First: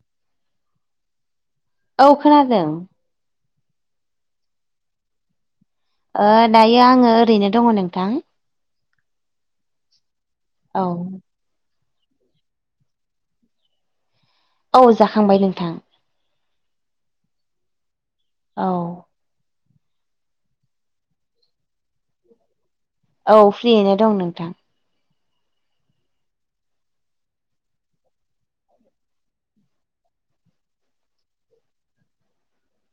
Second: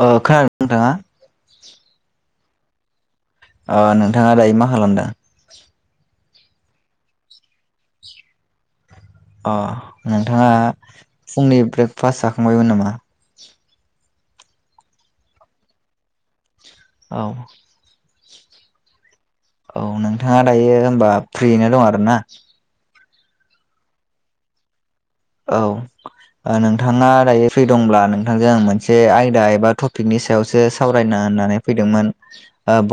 खोनादों नोंथाङा औ खोनादों। ओ नोंथाङा दायो मा खालामदों? ओ दायो आङो ओरैनो दङ नोंथां। अ नोंथाङा औ फुंनि ब्रेकफास्ट जाखांबायमोन नामा? औ जाखांबाय नोंथां। औ औ औ नोंथाङा दायो होनबा फ्रियैनो दं आरो ना? औ फ्रियैनो दं नोंथां। औ ओ नोंथाङा दायो फ्रि दंब्ला नोंथांजों आं मोनसे आयदा एबा टपिकनि सायावसो सावरायना होननानै फैदोंमोन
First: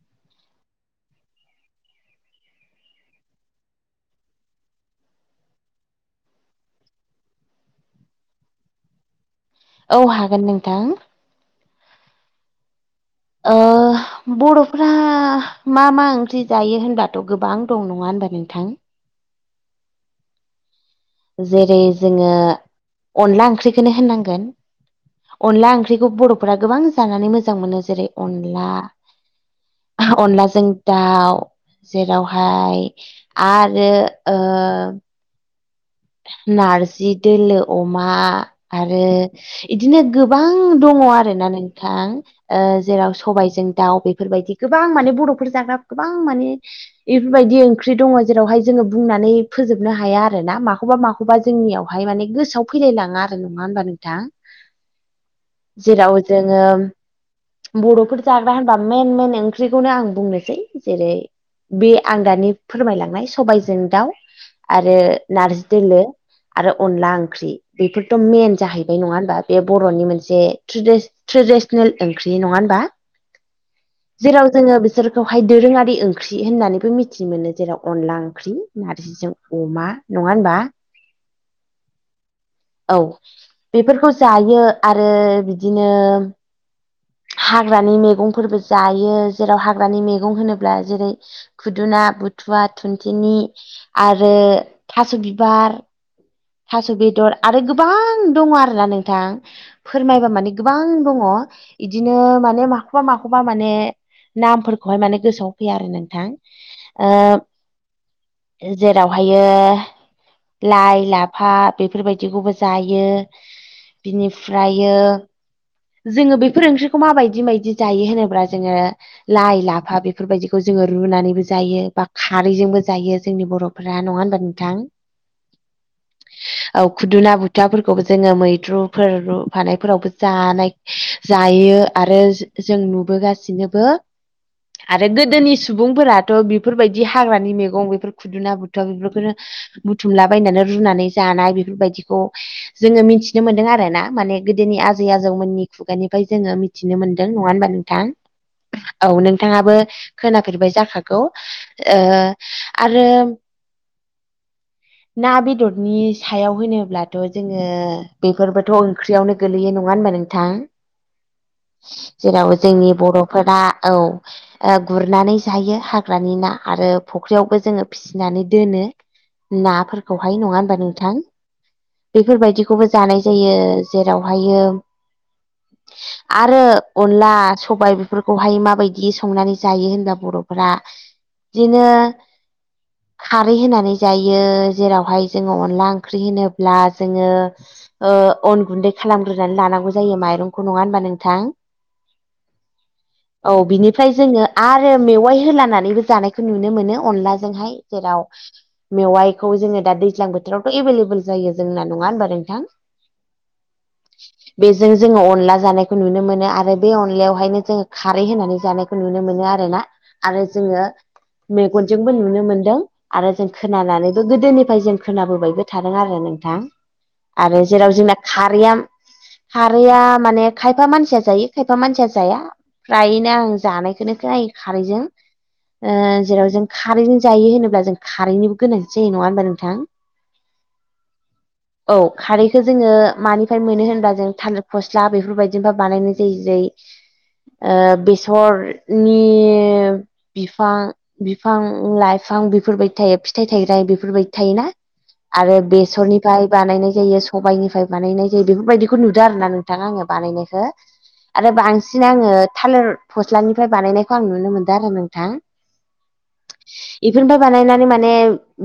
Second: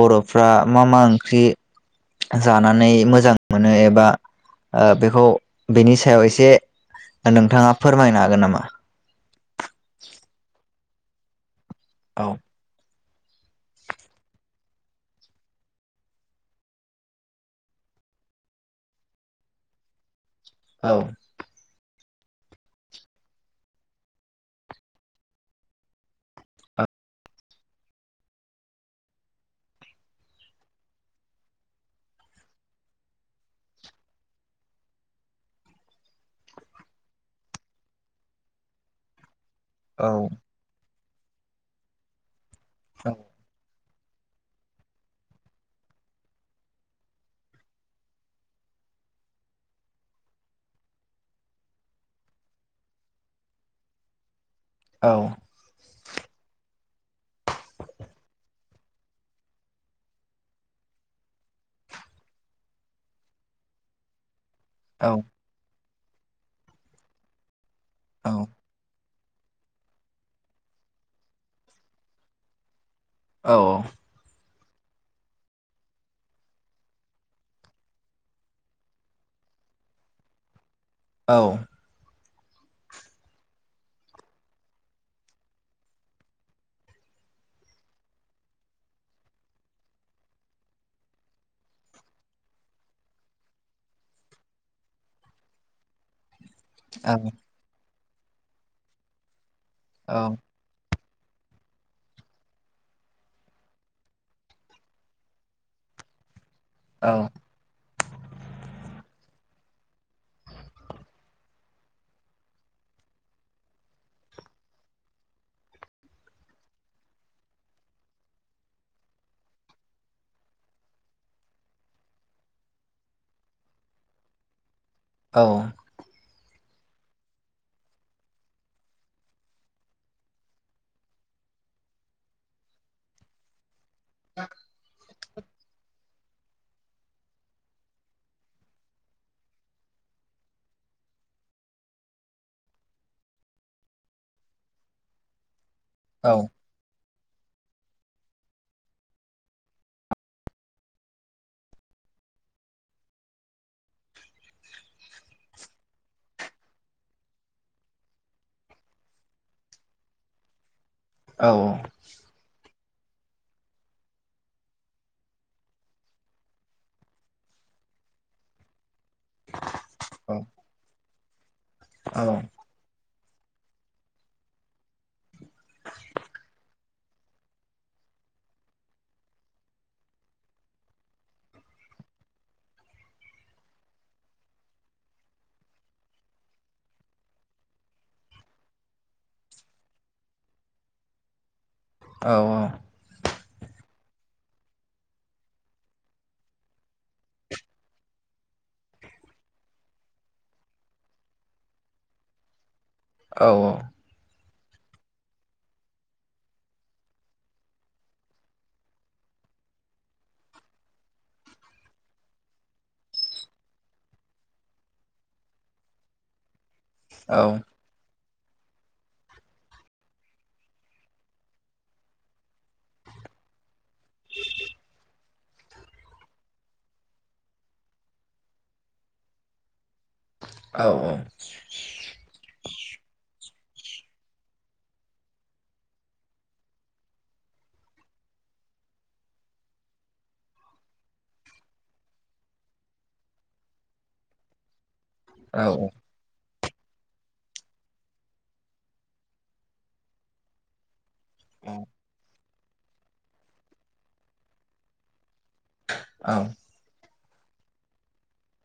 बर'फ्रा मा मा ओंख्रि जानानै मोजां मोनो एबा। ओ बेखौ बेनि सायाव एसे नोंथाङा फोरमायनो हागोन नामा? औ हागोन नोंथां। औ ओ बर'फ्रा मा मा ओंख्रि जायो होनबाथ' गोबां दं नङा होनबा नोंथां? औ जेरै जोङो अनला ओंख्रिखौनो होनांगोन। अनला ओंख्रिखौ बर'फोरा गोबां जानानै मोजां मोनो जेरै अनला अनलाजों दाउ जेरावहाय आरो ओ नारजि दोलो अमा आरो इदिनो औ गोबां दङ' आरो ना नोंथां जेराव सबायजों दाउ बेफोरबायदि गोबां माने बर'फोर जाग्रा गोबां माने एफोरबायदि ओंख्रि दङ' जेरावहाय जोङो बुंनानै फोजोबनो हाया आरो ना मा खौबा माखौबा जोंनियावहाय माने गोसोआव फैलाय लाङा आरो नङा होनबा नोंथां। औ जेराव जोङो बर'फोर जाग्रा होनबा मेन मेन ओंख्रिखौनो आं बुंनोसै जेरै बे आं दानि फोरमायलांनाय सबायजों दाउ आरो औ नारजि दोलो आरो अनला ओंख्रि बेफोरथ' मेन जाहैबाय नङा होमबा? बे बर'नि मोनसे ट्रेडिस-ट्रेडिसनेल ओंख्रि नङा होनबा? औ जेराव जोङो बिसोरखौहाय दोरोङारि ओंख्रि होननानैबो मिथिनो मोनो जेराव अनला ओंख्रि नारजि जों अमा नङा होनबा? औ औ बेफोरखौ जायो आरो बिदिनो हाग्रानि मेगंफोरबो जायो जेराव हाग्रानि मेगं होनोब्ला जेरै खुदुना बुथुवा थुनथेेनि आरो थास' बिबार थास' औ बेदर आरो गोबां दङ' आरोना नोंथां फोरमायबा माने गोबां दङ' इदिनो माने माखौबा माखौबा माने नामफोरखौहाय माने गोसोआव फैया आरो नोंथां ओ जेरावहायो लाइ ला फा बेफोरबायदिखौबो जायो बिनिफ्रायो जोङो बेफोर ओंख्रिखौ माबायदि मायदि जायो होनोब्ला जोङो लाइ लाफा बेफोरबायदिखौ जोङो रुनानैबो जायो बा खारैजोंबो जायो जोंनि बर' फ्रा नङा होमबा नोंथां? औ औ खुदुना बुथाफोरखौबो जोङो मैद्रुफोर रुफानायफोरावबो जानाय जायो आरो जो-जों नुबोगासिनोबो [inaudible] आरो गोदोनि सुबुंफोराथ' बेफोरबायदि हाग्रानि मैगं बेफोर खुदुना बुथुआ बेफोरखौनो बुथुमलाबायनानै रुनानै जानाय बेफोरबायदिखौ जोङो मिथिनो मोनदों आरो ना माने गोदोनि आजै आजौमोननि खुगानिफ्राय जोङो थिनो मोनदों नङा होनबा नोंथां औ नोंथाङाबो खोनाफेरबाय जाखागौ ओ आरो ना बेद दरनि सायाव होनोब्लाथ' जोङो बेफोरबोथ' ओंख्रियावनो गोगलैयो नङा होनबा नोंथां? औ औ जेराव जोंनि बर'फोरा औ ओ गुरनानै जायो हाग्रानि ना आरो फुख्रियावबो जोङो फिसिनानै दोनो। नाफोरखौहाय। नङा होनबा नोंथां? बेफोरबायदि बेखौबो जानाय जायो। जेरावहायो [inaudible] आरो अनला सबाय बेफोरखौहाय माबायदि संनानै जायो होनबा बर'फोरा दिनो खारै होनानै जायो। जेरावहाय जोङो अनला ओंख्रि होनोब्ला जोङो ओ अन गुन्दै खालामग्रोनानै लानांगौ जायो माइरंखौ। नङा होनबा नोंथां? औ औ औ बिनिफ्राय जोङो आरो मेवाइ होलानानैबो जानायखौ नुनो मोनो अनलाजोंहाय जेराव मेवाइखौ जोङो दा दैज्लां बोथोरावथ' एभेलेबेल जायो जोंना नङा होनबा नोंथां? औ औ बेजों जोङो अनला जानायखौ नुनो मोनो आरो बे अनलायावहायनो जोङो खारै होनानै जानायखौ खौ नुनो मोनो आरोना आरो जोङो मेगनजोंबो नुनो मोनदों आरो जों खोनानानै गोदोनिफ्राय जों खोनाबोबायबो थादों आरो नोंथां आरो जेराव जोंना खारैया खारैया माने खायफा मानसिया जायो खायफा मानसिया जाया। फ्रायनो आं जानायखोनो खोनायो खारैजों ओ जेराव जों खारै जायो होनोब्ला जों खारैनिबो गोनांथि जायो नङा होमबा नोंथां? औ औ औ खारैखो जोङो मानिफ्राय मोनो होनबा जों थालेर फस्ला बेफोरबायदिनिफ्राय बानायनाय जायो जोय ओ बेसरनि बिफां बिफां लाइफां बेफोरबायदि थायो फिथाइ [unintelligible] बेफोरबायदि थायोना आरो बेसरनि बानायनाय जायो सबायनिफ्राय बानायनाय जायो बेफोरबायदिखौ नुदों आरोना नोंथाङा आङो बानायनायखो [inaudible] आरो बांसिन आङो थालिर फस्लानिफ्राय बानायनायखौ आं नुनो मोनदों आरो नोंथां। औ इफोरनिफ्राय बानायनानै माने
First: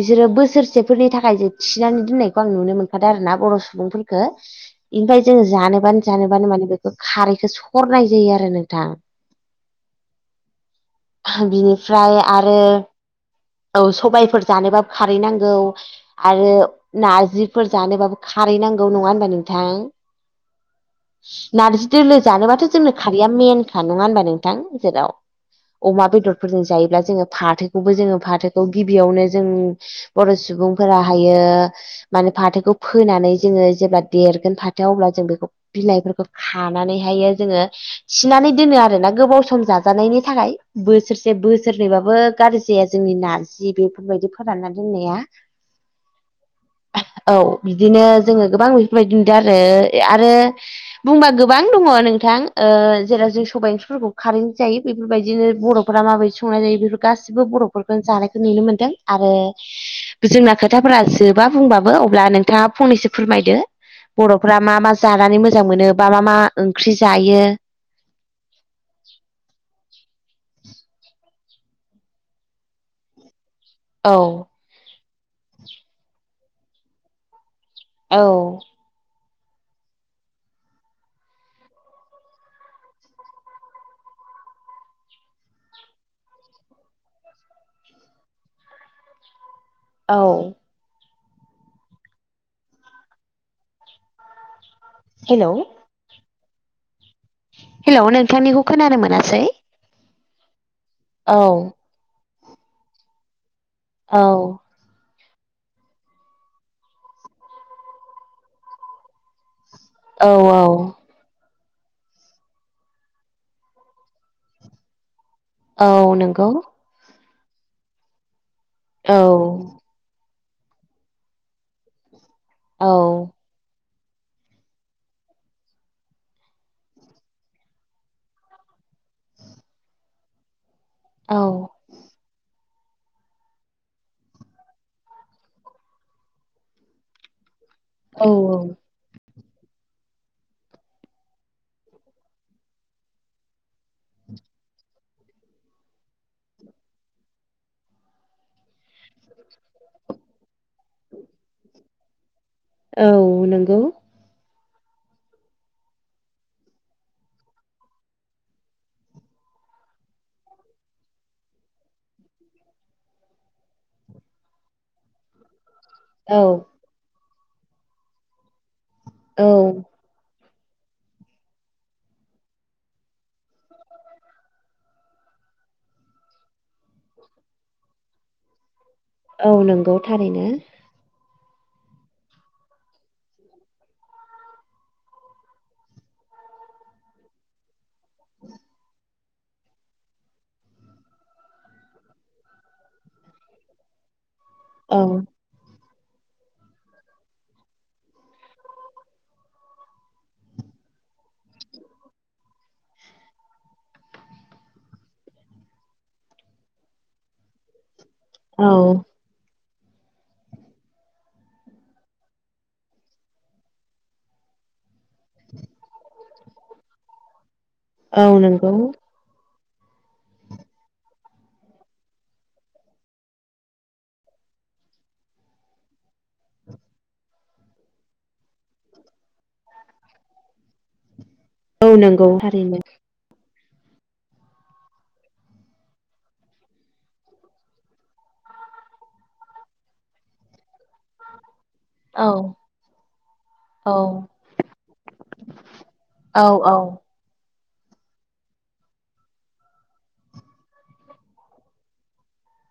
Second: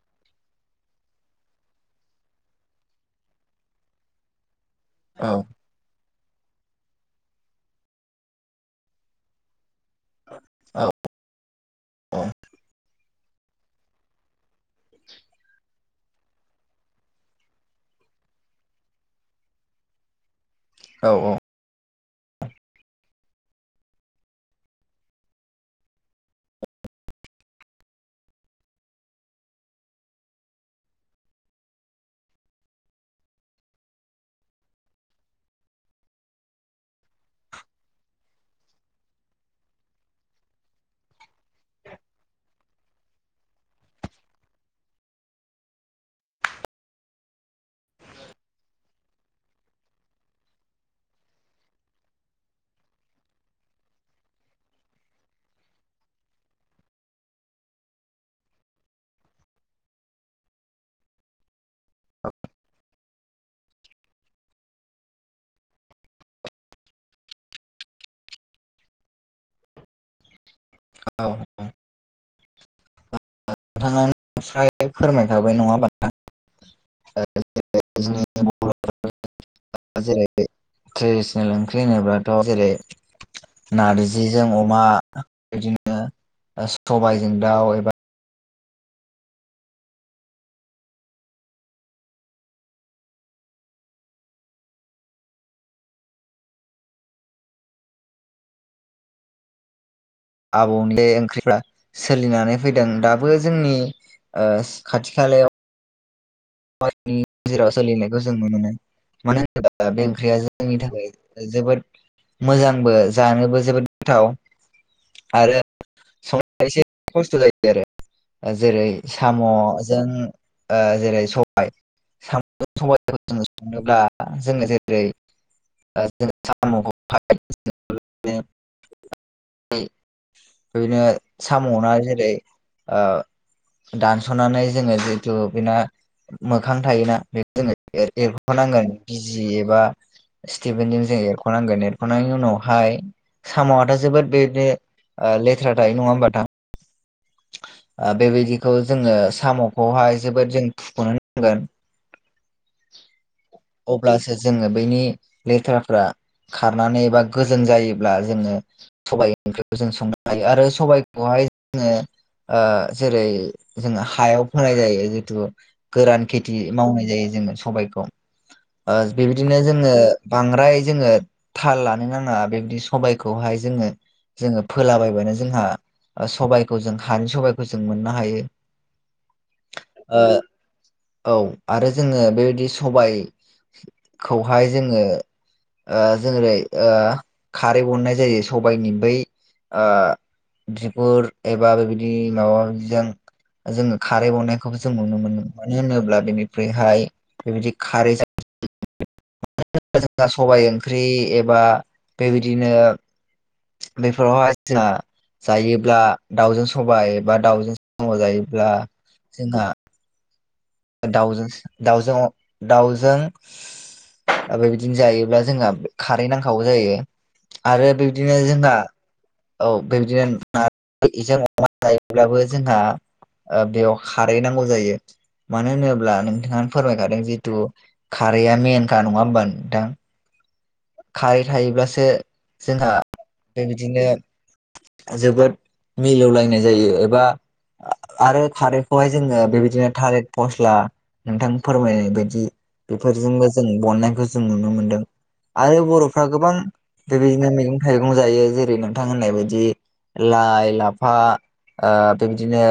बिसोरो बोसोरसेफोरनि थाखाय थिनानै दोननायखौ आं नुनो मोनखादों आरो ना बर' सुबुंफोरखौ [inaudible] ओमफ्राय जोङो जानोबानो जानोबानो माने बेखौ खारैखौ सरनाय जायो आरो नोंथां। बिनिफ्राय आरो औ सबायफोर जानोबाबो खारै नांगौ आरो नारजिफोर जानोबाबो खारै नांगौ नङा होनबा नोंथां? [inaudible] नारजि दोलो जानोबाथ' जोंनो खारैया मेनखा नङा होनबा नोंथां जेराव अमा बेदरफोरजों जायोब्ला जोङो फाथोखौबो जोङो फाथोखौ गिबियावनो जों बर' सुबुंफोरा हायो माने फाथोखौ फोनानै जोङो जेब्ला देरगोन फाथोआ अब्ला जों बेखौ बिलाइफोरखौ खानानैहायो जोङो सिनानै दोनो आरो ना गोबाव सम जाजानायनि थाखाय बोसोरसे बोसोरनैबाबो गाज्रि जाया जोंनि नारजि बेफोरबायदि फोरानना दोननाया औ बिदिनो जोङो गोबां बेफोरबायदि नदों आरो आरो बुंबा गोबां दङ नोंथां जेराव जों सबाय ओंख्रिफोरखौ खारेन्ट जायो बेफोरबायदिनो बर' फोरा माबायदि संनाय जायो बेफोर गाससिबो बर'फोरखौ जानायखौ नुनो मोन्दों आरो जोंना खोथाफोरा जोबा बुंबाबो अब्ला नोंथाङा फंनैसो फोरमायदो बर'फ्रा मा मा जानानै मोजां मोनो बा मा मा ओंख्रि जायो औ औ औ नोंथाङानो स्राय फोरमायखाबाय नङा होमबा नोंथा औ [unintelligible] [unintelligible] जेरै ट्रेडिसनेल ओंख्रि होनोब्लाथ' जेरै नारजिजों अमा बिदिनो सबजों दाउ एबा औ हेल' हेल' नोंथांनिखौ खोनानो मोनासै आबौले औ ओंख्रिफ्रा सोलिनानै फैदों दाबो जोंनि औ खाथि खालायाव नि गेराव सोलिनायखौ जों नुनो मोनो मानो होनोबा बे औ ओंख्रिया जोंनि थाखाय जोबोद मोजांबो जानोबो जोबोद गोथाव आरो औ नंगौ संनाया एसे खस्थ' जायो आरो जेरै औ साम'जों जेरै सबाय साम' औ साइखौ ज संनोब्ला जोङो जेरै [unintelligible] [unintelligible] औ साम'ना जेरै दानस'नानै जोङो जितु बेना मोखां थायोना बेखौ जोङो औ एरख'नांगोन बिजि एबा स्टिभेनजों जों एरख'नांगोन एरख'नायनि उनावहाय साम'आथ' जोबोद बेदिनो लेथ्रा थायो नङा होमबाथां। बेबायदिखौ जोङो साम'खौहाय जोबोद जों फुख'नो नांगोन औ नंगौ। अब्लासो जोङो बैनि लेथ्राफ्रा खारनानै बा गोजों जायोब्ला जोङो सबायाइ ओंख्रिखौ जों संनो हायो आरो सबाइखौहाय जोङो जेरै जों हायाव फोनाय जायो जितु गोरान औ खेथि मावनाय जायो जोङो सबायखौ औ बेबायदिनो जोङो बांद्राय जोङो थाल लानो नाङा बेबदि सबायखौहाय जोङो जोङो फोलाबायबानो जोंहा सबायाइखौ जों हानि सबाइखौ जों मोननो हायो। औ नंगौ ओ थारैनो। औ आरो जोङो बेबायदि सबाय खौहाय जोङो जेरै खारै अननाय जायो सबायाइनि बै ओ बिगुर एबा बेबायदि माबाजों जोङो खारै बावनायखौबो जों औ नुनो मोनो मानो होनोब्ला बेनिफ्रायहाय बेबायदि खारै [unintelligible] [unintelligible] सबाय ओंख्रि एबा बेबायदिनो बेफोरावहाय जोंहा जायोब्ला दाउजों सबाय बा दाउजों [unintelligible] औ जायोब्ला जोंहा दाउजों दाउजों दाउजों ओमफ्राय बिदिनो जायोब्ला जोंहा खारै नांखागौ जायो। आरो औ बिब्दिनो नंगौ जोंहा- औ बेबायदिनो नारजों अमा जायोब्लाबो जोंहा बेयाव खारै नांगौ जायो। मानो होनोब्ला नोंथाङानो फोरमायखादों जितु खारैआ मेनखा नङा होमबा नोंथां। खारै औ थायोब्लासो नंगौ थारैनो जोंहा बेबायदिनो जोबोद मिलौलायनाय जायो एबा आरो खारैखौहाय जोङो बेबायदिनो थालिर फस्ला नोंथां फोरमायनाय औ बायदि बेफोरजोंनो जों औ बननायखौ जों नुनो मोनदों आरो बर'फ्रा औ गोबां औ बेबायदिनो मैगं थाइगं जायो जेरै नोंथां होननाय बायदि लाइ लाफा ओ बेबायदिनो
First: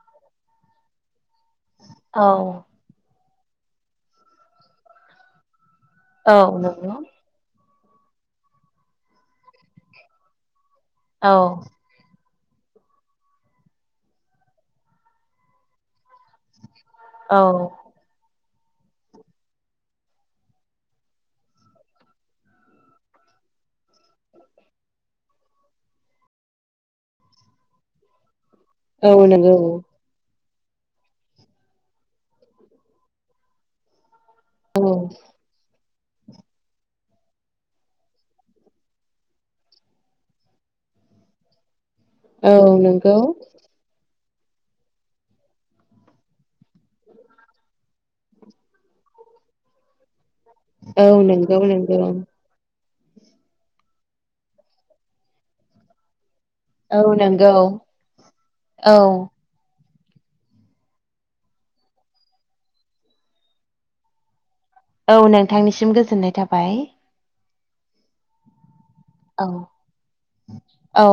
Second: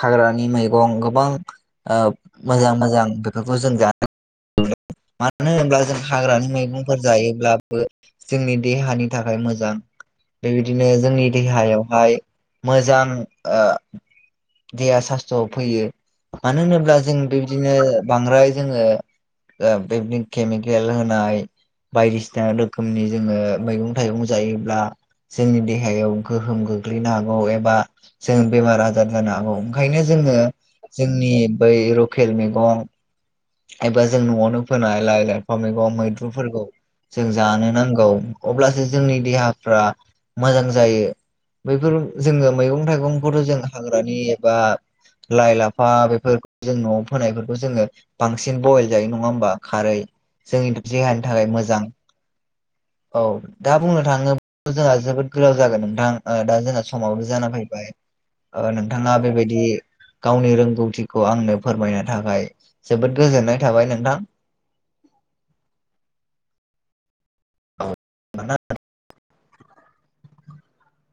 हाग्रानि मैगं गोबां औ मोजां मोजां बेफोरखौ [unintelligible] औ हाग्रानि नंगौ मैगंफोर जायोब्लाबो जोंनि देहानि थाखाय मोजां। बेबायदिनो औ जोंनि देहायावहाय मोजां देहा सास्थ्र'आव फैयो मानो होनोब्ला जों औ बेबदिनो बांद्राय जोङो बेदिनो केमिकेल होनाय बायदिसिना रोखोमनि जोङो मैगं थाइगं जायोब्ला जोंनि देहायाव गोहोम गोग्लैनो हागौ एबा जों बेमार आजार औ जानो हागौ नंगौ ओंखायनो जोङो जोंनि बै लकेल मैगं एबा जों न'आवनो औ फोनाय लाइ लाइफां मैगं मैद्रुफोरखौ जों जानो नांगौ अब्लासो जोंनि देहाफ्रा मोजां जायो। बैफोर जोङो औ मैगं नंगौ थाइगंखौथ' जों हाग्रानि एबा लाइ लाफा बेफोर जों न'आव फोनायफोरखौ जोङो बांसिन बयल जायो नङा होमबा खारै जोंनि औ देहानि थाखाय नंगौ मोजां। नंगौ औ दा बुंनो थाङोब जोंहा जोबोद गोलाव जागोन नोंथां दा जोंना औ समावनो जाना नंगौ फैबाय औ नोंथाङा बेबायदि गावनि रोंगौथिखौ आंनो फोरमायनो थाखाय जोबोद गोजोननाय थाबाय नोंथां। औ नोंथांनिसिम गोजोननाय थाबाय। [unintelligible] औ औ।